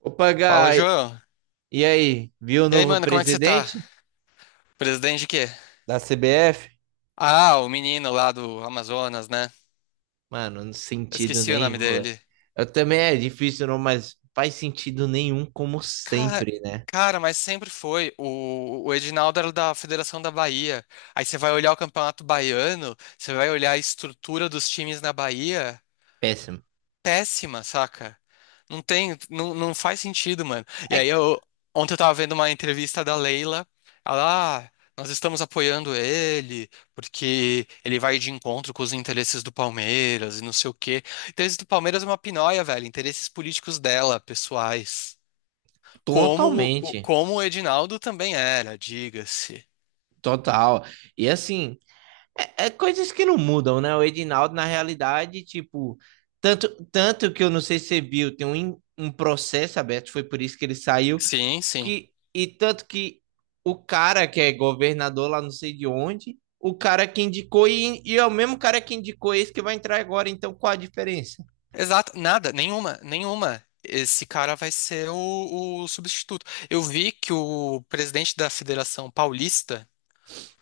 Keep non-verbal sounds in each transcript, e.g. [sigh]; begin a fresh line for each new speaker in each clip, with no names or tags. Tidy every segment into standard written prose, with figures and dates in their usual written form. Opa,
Fala,
Gai,
João.
e aí? Viu o
E aí,
novo
mano, como é que você tá?
presidente
Presidente de quê?
da CBF?
Ah, o menino lá do Amazonas, né?
Mano, não
Eu
sentido
esqueci o nome
nenhum, velho.
dele.
Eu também é difícil, não, mas faz sentido nenhum, como
Cara,
sempre, né?
cara, mas sempre foi. O Edinaldo era da Federação da Bahia. Aí você vai olhar o Campeonato Baiano, você vai olhar a estrutura dos times na Bahia.
Péssimo.
Péssima, saca? Não tem, não, não faz sentido, mano. E
É
aí
que-
eu ontem eu tava vendo uma entrevista da Leila, ela, nós estamos apoiando ele porque ele vai de encontro com os interesses do Palmeiras e não sei o quê. Interesses do Palmeiras é uma pinóia, velho, interesses políticos dela, pessoais. Como o-
totalmente,
como o Edinaldo também era, diga-se.
total. E assim, é coisas que não mudam, né? O Edinaldo, na realidade, tipo, tanto que eu não sei se você viu, tem um processo aberto, foi por isso que ele saiu
Sim, sim.
que e tanto que o cara que é governador lá não sei de onde, o cara que indicou e é o mesmo cara que indicou esse que vai entrar agora, então qual a diferença?
Exato, nada, nenhuma, nenhuma. Esse cara vai ser o substituto. Eu vi que o presidente da Federação Paulista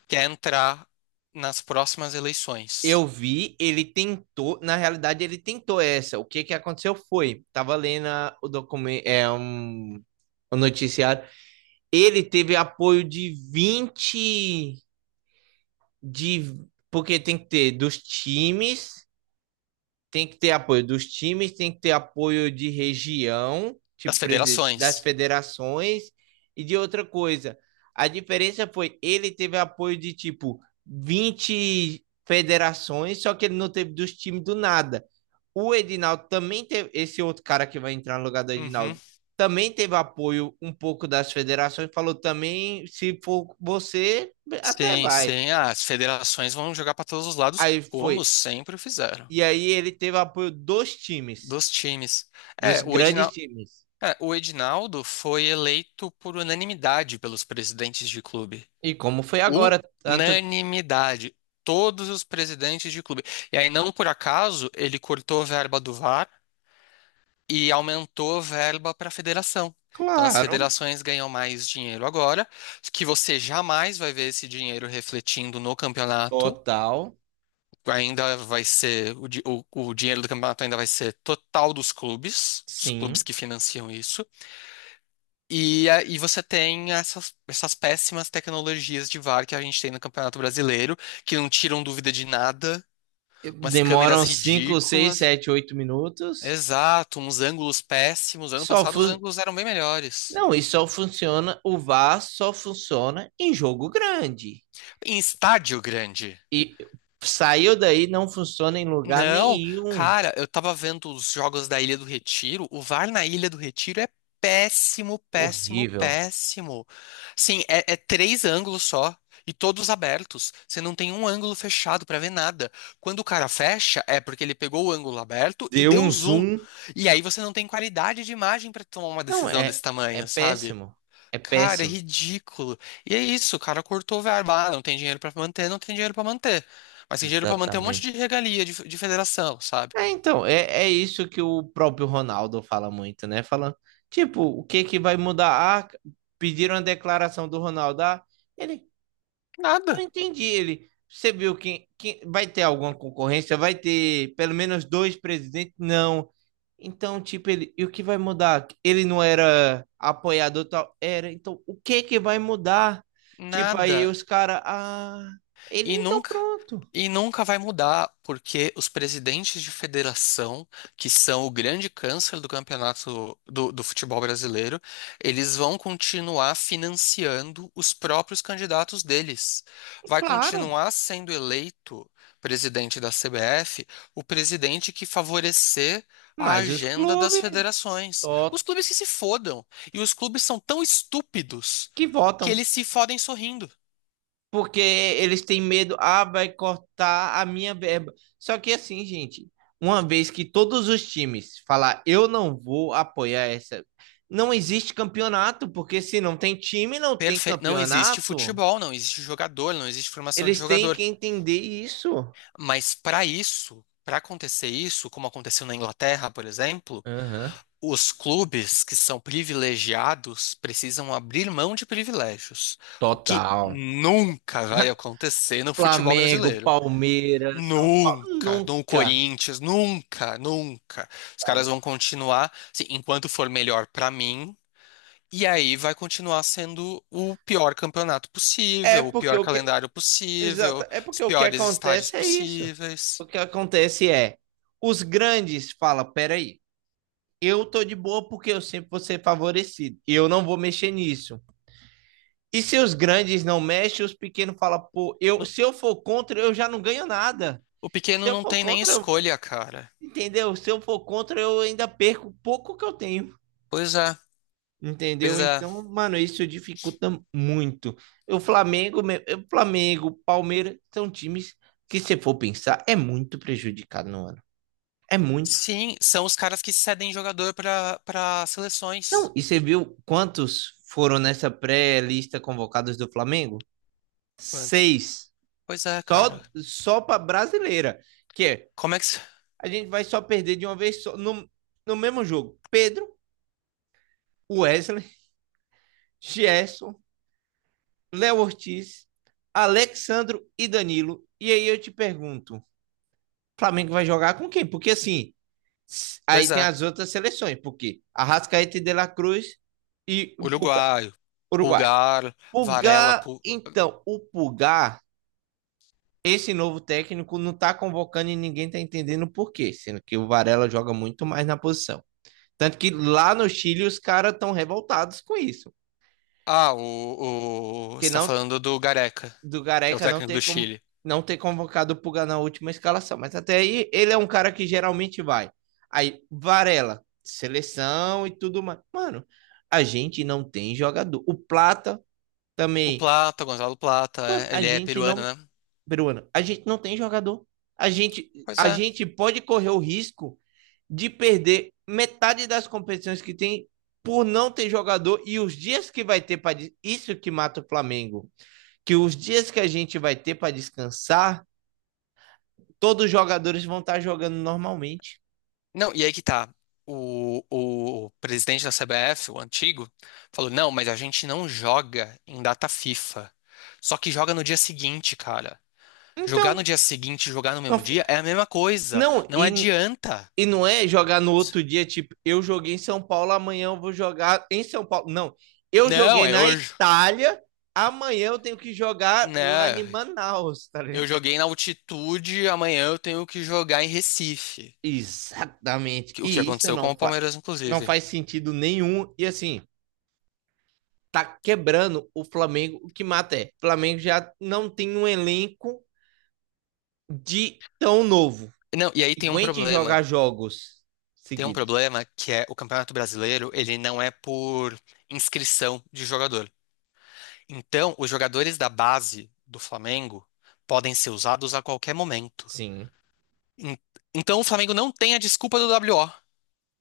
quer entrar nas próximas eleições
Eu vi, ele tentou, na realidade ele tentou essa. O que que aconteceu foi, tava lendo o documento, é um o noticiário, ele teve apoio de 20 de porque tem que ter dos times, tem que ter apoio dos times, tem que ter apoio de região,
das
tipo das
federações.
federações e de outra coisa. A diferença foi ele teve apoio de tipo 20 federações, só que ele não teve dos times do nada. O Edinaldo também teve, esse outro cara que vai entrar no lugar do
Uhum.
Edinaldo também teve apoio um pouco das federações, falou também, se for você, até
Sim,
vai.
sim. Ah, as federações vão jogar para todos os lados,
Aí
como
foi.
sempre fizeram,
E aí ele teve apoio dos times,
dos times.
dos
É, o
grandes
Edinal,
times.
é, o Edinaldo foi eleito por unanimidade pelos presidentes de clube.
E como foi agora, tanto que-
Unanimidade. Todos os presidentes de clube. E aí, não por acaso, ele cortou a verba do VAR e aumentou a verba para a federação. Então, as
claro,
federações ganham mais dinheiro agora, que você jamais vai ver esse dinheiro refletindo no campeonato.
total,
Ainda vai ser, o, di- o dinheiro do campeonato ainda vai ser total dos clubes, os clubes
sim.
que financiam isso. E você tem essas, essas péssimas tecnologias de VAR que a gente tem no Campeonato Brasileiro, que não tiram dúvida de nada, umas câmeras
Demoram 5 6
ridículas.
7 8 minutos.
Exato, uns ângulos péssimos. Ano
Só
passado os
fu-
ângulos eram bem melhores.
Não, e só funciona, o VAR só funciona em jogo grande.
Em estádio grande.
E saiu daí, não funciona em lugar
Não,
nenhum.
cara, eu tava vendo os jogos da Ilha do Retiro. O VAR na Ilha do Retiro é péssimo, péssimo,
Horrível.
péssimo. Sim, é, é três ângulos só e todos abertos. Você não tem um ângulo fechado pra ver nada. Quando o cara fecha, é porque ele pegou o ângulo aberto e
Deu
deu
um
zoom.
zoom.
E aí você não tem qualidade de imagem pra tomar uma
Não,
decisão
é,
desse
é
tamanho, sabe?
péssimo. É
Cara, é
péssimo.
ridículo. E é isso, o cara cortou verba. Ah, não tem dinheiro pra manter, não tem dinheiro pra manter. Mas tem dinheiro pra manter um monte de
Exatamente.
regalia de federação, sabe?
É, então, é isso que o próprio Ronaldo fala muito, né? Falando, tipo, o que que vai mudar? Ah, pediram a declaração do Ronaldo. Ah, ele, não
Nada.
entendi. Ele, você viu que vai ter alguma concorrência? Vai ter pelo menos dois presidentes? Não. Então, tipo, ele, e o que vai mudar? Ele não era apoiador tal? Era. Então, o que que vai mudar? Tipo, aí
Nada.
os caras, ah, ele
E
então
nunca,
pronto.
e nunca vai mudar, porque os presidentes de federação, que são o grande câncer do campeonato do futebol brasileiro, eles vão continuar financiando os próprios candidatos deles. Vai
Claro.
continuar sendo eleito presidente da CBF o presidente que favorecer. A
Mas os
agenda das
clubes,
federações. Os clubes que se fodam. E os clubes são tão estúpidos
que
que
votam,
eles se fodem sorrindo.
porque eles têm medo, ah, vai cortar a minha verba. Só que assim, gente, uma vez que todos os times falar, eu não vou apoiar essa, não existe campeonato, porque se não tem time, não tem
Perfeito. Não existe
campeonato.
futebol, não existe jogador, não existe formação de
Eles têm
jogador.
que entender isso.
Mas para isso, para acontecer isso, como aconteceu na Inglaterra, por exemplo,
Aham,
os clubes que são privilegiados precisam abrir mão de privilégios, o que
total.
nunca vai acontecer no futebol
Flamengo,
brasileiro.
Palmeiras, São Paulo,
Nunca, no
nunca,
Corinthians, nunca, nunca. Os caras
sabe?
vão continuar, assim, enquanto for melhor para mim, e aí vai continuar sendo o pior campeonato
É
possível, o
porque
pior
o que
calendário
Exato.
possível,
É
os
porque o que
piores estádios
acontece é isso. O
possíveis.
que acontece é, os grandes falam, peraí, eu tô de boa porque eu sempre vou ser favorecido. E eu não vou mexer nisso. E se os grandes não mexem, os pequenos falam, pô, eu,
No-
se eu for contra, eu já não ganho nada.
O
Se
pequeno
eu
não
for
tem nem
contra, eu-
escolha, cara.
entendeu? Se eu for contra, eu ainda perco o pouco que eu tenho.
Pois é,
Entendeu?
pois é.
Então, mano, isso dificulta muito. O Flamengo, Palmeiras são times que, se for pensar, é muito prejudicado no ano. É muito.
Sim, são os caras que cedem jogador para
Não,
seleções.
e você viu quantos foram nessa pré-lista convocados do Flamengo?
Quantos?
6.
Pois é,
Só,
cara.
só para brasileira. Que é,
Como é que. Se-
a gente vai só perder de uma vez só, no, no mesmo jogo. Pedro, Wesley, Gerson, Léo Ortiz, Alexandro e Danilo. E aí eu te pergunto. Flamengo vai jogar com quem? Porque assim, aí
Pois
tem
é.
as outras seleções, porque Arrascaeta e De La Cruz e o
Uruguaio,
Uruguai.
Pulgar, Varela.
Pulgar,
Pul-
então, o Pulgar, esse novo técnico não tá convocando e ninguém tá entendendo o porquê, sendo que o Varela joga muito mais na posição. Tanto que lá no Chile os caras estão revoltados com isso,
Ah, o.
que
Você tá
não
falando do Gareca,
do
que é o
Gareca não
técnico do Chile.
não ter convocado o Puga na última escalação. Mas até aí, ele é um cara que geralmente vai. Aí, Varela, seleção e tudo mais. Mano, a gente não tem jogador. O Plata
O
também.
Plata, o Gonzalo Plata,
Mano,
é,
a
ele é
gente
peruano,
não.
né?
Peruano, a gente não tem jogador. A gente,
Pois
a
é.
gente pode correr o risco de perder metade das competições que tem por não ter jogador e os dias que vai ter para isso que mata o Flamengo, que os dias que a gente vai ter para descansar todos os jogadores vão estar jogando normalmente.
Não, e aí que tá. O, o presidente da CBF, o antigo, falou: não, mas a gente não joga em data FIFA. Só que joga no dia seguinte, cara. Jogar no
Então,
dia seguinte e jogar no
não,
mesmo dia é a mesma coisa.
não
Não
e,
adianta.
e não é jogar no outro dia, tipo, eu joguei em São Paulo, amanhã eu vou jogar em São Paulo. Não, eu
Não,
joguei
é
na
hoje.
Itália, amanhã eu tenho que jogar lá
Né?
em Manaus, tá ligado?
Eu joguei na altitude, amanhã eu tenho que jogar em Recife.
Exatamente.
O que aconteceu com o Palmeiras,
Não
inclusive.
faz sentido nenhum. E assim, tá quebrando o Flamengo, o que mata é. O Flamengo já não tem um elenco de tão novo.
Não, e aí tem um
Aguente
problema.
jogar jogos
Tem um
seguidos.
problema que é o Campeonato Brasileiro, ele não é por inscrição de jogador. Então, os jogadores da base do Flamengo podem ser usados a qualquer momento.
Sim.
En- Então, o Flamengo não tem a desculpa do WO.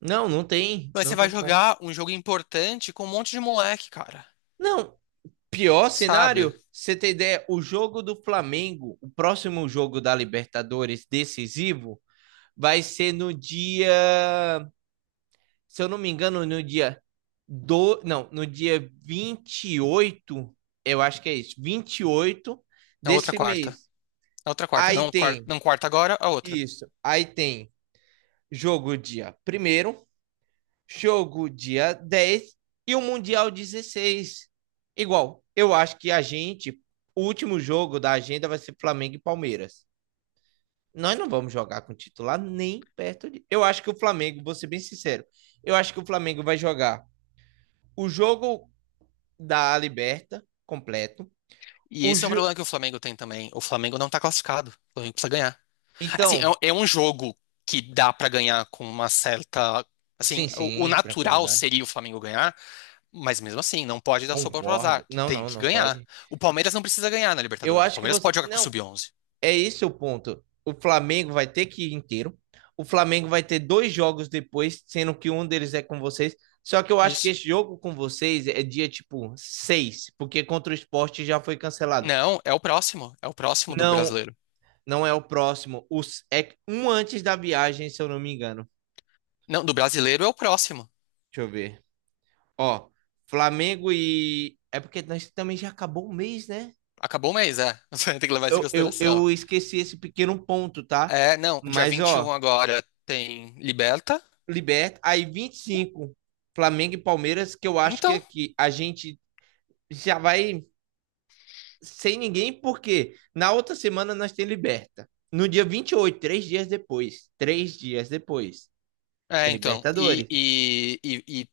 Não, não tem,
Mas
não
você vai
tem como.
jogar um jogo importante com um monte de moleque, cara.
Não, pior
Sabe?
cenário, você tem ideia, o jogo do Flamengo, o próximo jogo da Libertadores decisivo, vai ser no dia, se eu não me engano, não, no dia 28. Eu acho que é isso, 28
Na outra
desse
quarta.
mês.
Na outra quarta.
Aí
Não, quarta,
tem
não quarta agora, a outra.
isso, aí tem jogo dia primeiro, jogo dia 10 e o Mundial 16. Igual, eu acho que a gente, o último jogo da agenda vai ser Flamengo e Palmeiras. Nós não vamos jogar com titular nem perto de. Eu acho que o Flamengo, vou ser bem sincero, eu acho que o Flamengo vai jogar o jogo da Liberta completo.
E
O
esse é um
jo...
problema que o Flamengo tem também. O Flamengo não tá classificado. O Flamengo precisa ganhar. Assim, é,
Então,
é um jogo que dá pra ganhar com uma certa. Assim,
sim,
o
sim,
natural
tranquilidade.
seria o Flamengo ganhar, mas mesmo assim, não pode dar sopa pro
Concordo.
azar.
Não,
Tem
não,
que
não
ganhar.
pode.
O Palmeiras não precisa ganhar na
Eu
Libertadores. O
acho que
Palmeiras
você.
pode jogar com o
Não,
Sub-11.
é esse o ponto. O Flamengo vai ter que ir inteiro. O Flamengo vai ter dois jogos depois, sendo que um deles é com vocês. Só que eu acho que
Isso.
esse jogo com vocês é dia tipo 6, porque contra o esporte já foi cancelado.
Não, é o próximo. É o próximo do
Não,
brasileiro.
não é o próximo. Os, é um antes da viagem, se eu não me engano.
Não, do brasileiro é o próximo.
Deixa eu ver. Ó, Flamengo e. É porque nós também já acabou o mês, né?
Acabou o mês, é. [laughs] Você tem que levar isso em
Eu, eu,
consideração.
eu esqueci esse pequeno ponto, tá?
É, não, dia
Mas,
21
ó,
agora tem Liberta.
liberta. Aí 25 Flamengo e Palmeiras, que eu acho que
Então,
aqui a gente já vai sem ninguém, porque na outra semana nós tem liberta. No dia 28, três dias depois. Três dias depois. Tem
É, então, e,
Libertadores.
e- e- e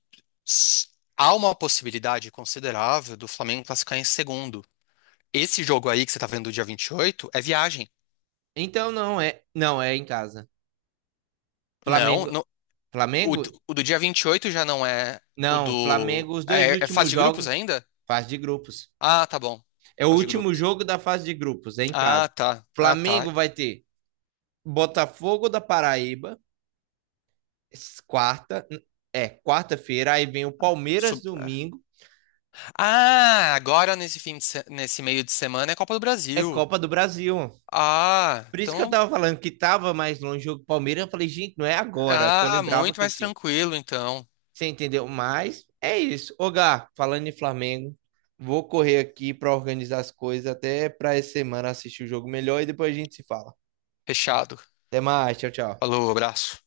s- há uma possibilidade considerável do Flamengo classificar em segundo. Esse jogo aí que você tá vendo do dia 28 é viagem.
Então não é. Não, é em casa.
Não,
Flamengo.
não-
Flamengo?
o do dia 28 já não é o
Não,
do.
Flamengo, os dois
é, é fase
últimos
de grupos
jogos,
ainda?
fase de grupos.
Ah, tá bom.
É o
Fase de
último
grupos.
jogo da fase de grupos, é em
Ah,
casa.
tá. Ah, tá.
Flamengo vai ter Botafogo da Paraíba, quarta, é, quarta-feira, aí vem o Palmeiras
Sub- é.
domingo,
Ah, agora nesse fim de se- nesse meio de semana é Copa do
é
Brasil.
Copa do Brasil.
Ah,
Por isso que eu
então.
tava falando que tava mais longe o jogo do Palmeiras, eu falei, gente, não é agora, que eu
Ah,
lembrava
muito
que
mais
tinha.
tranquilo, então.
Você entendeu? Mas é isso. Ô, Gá, falando em Flamengo, vou correr aqui para organizar as coisas até para essa semana assistir o jogo melhor e depois a gente se fala.
Fechado.
Até mais, tchau, tchau.
Falou, abraço.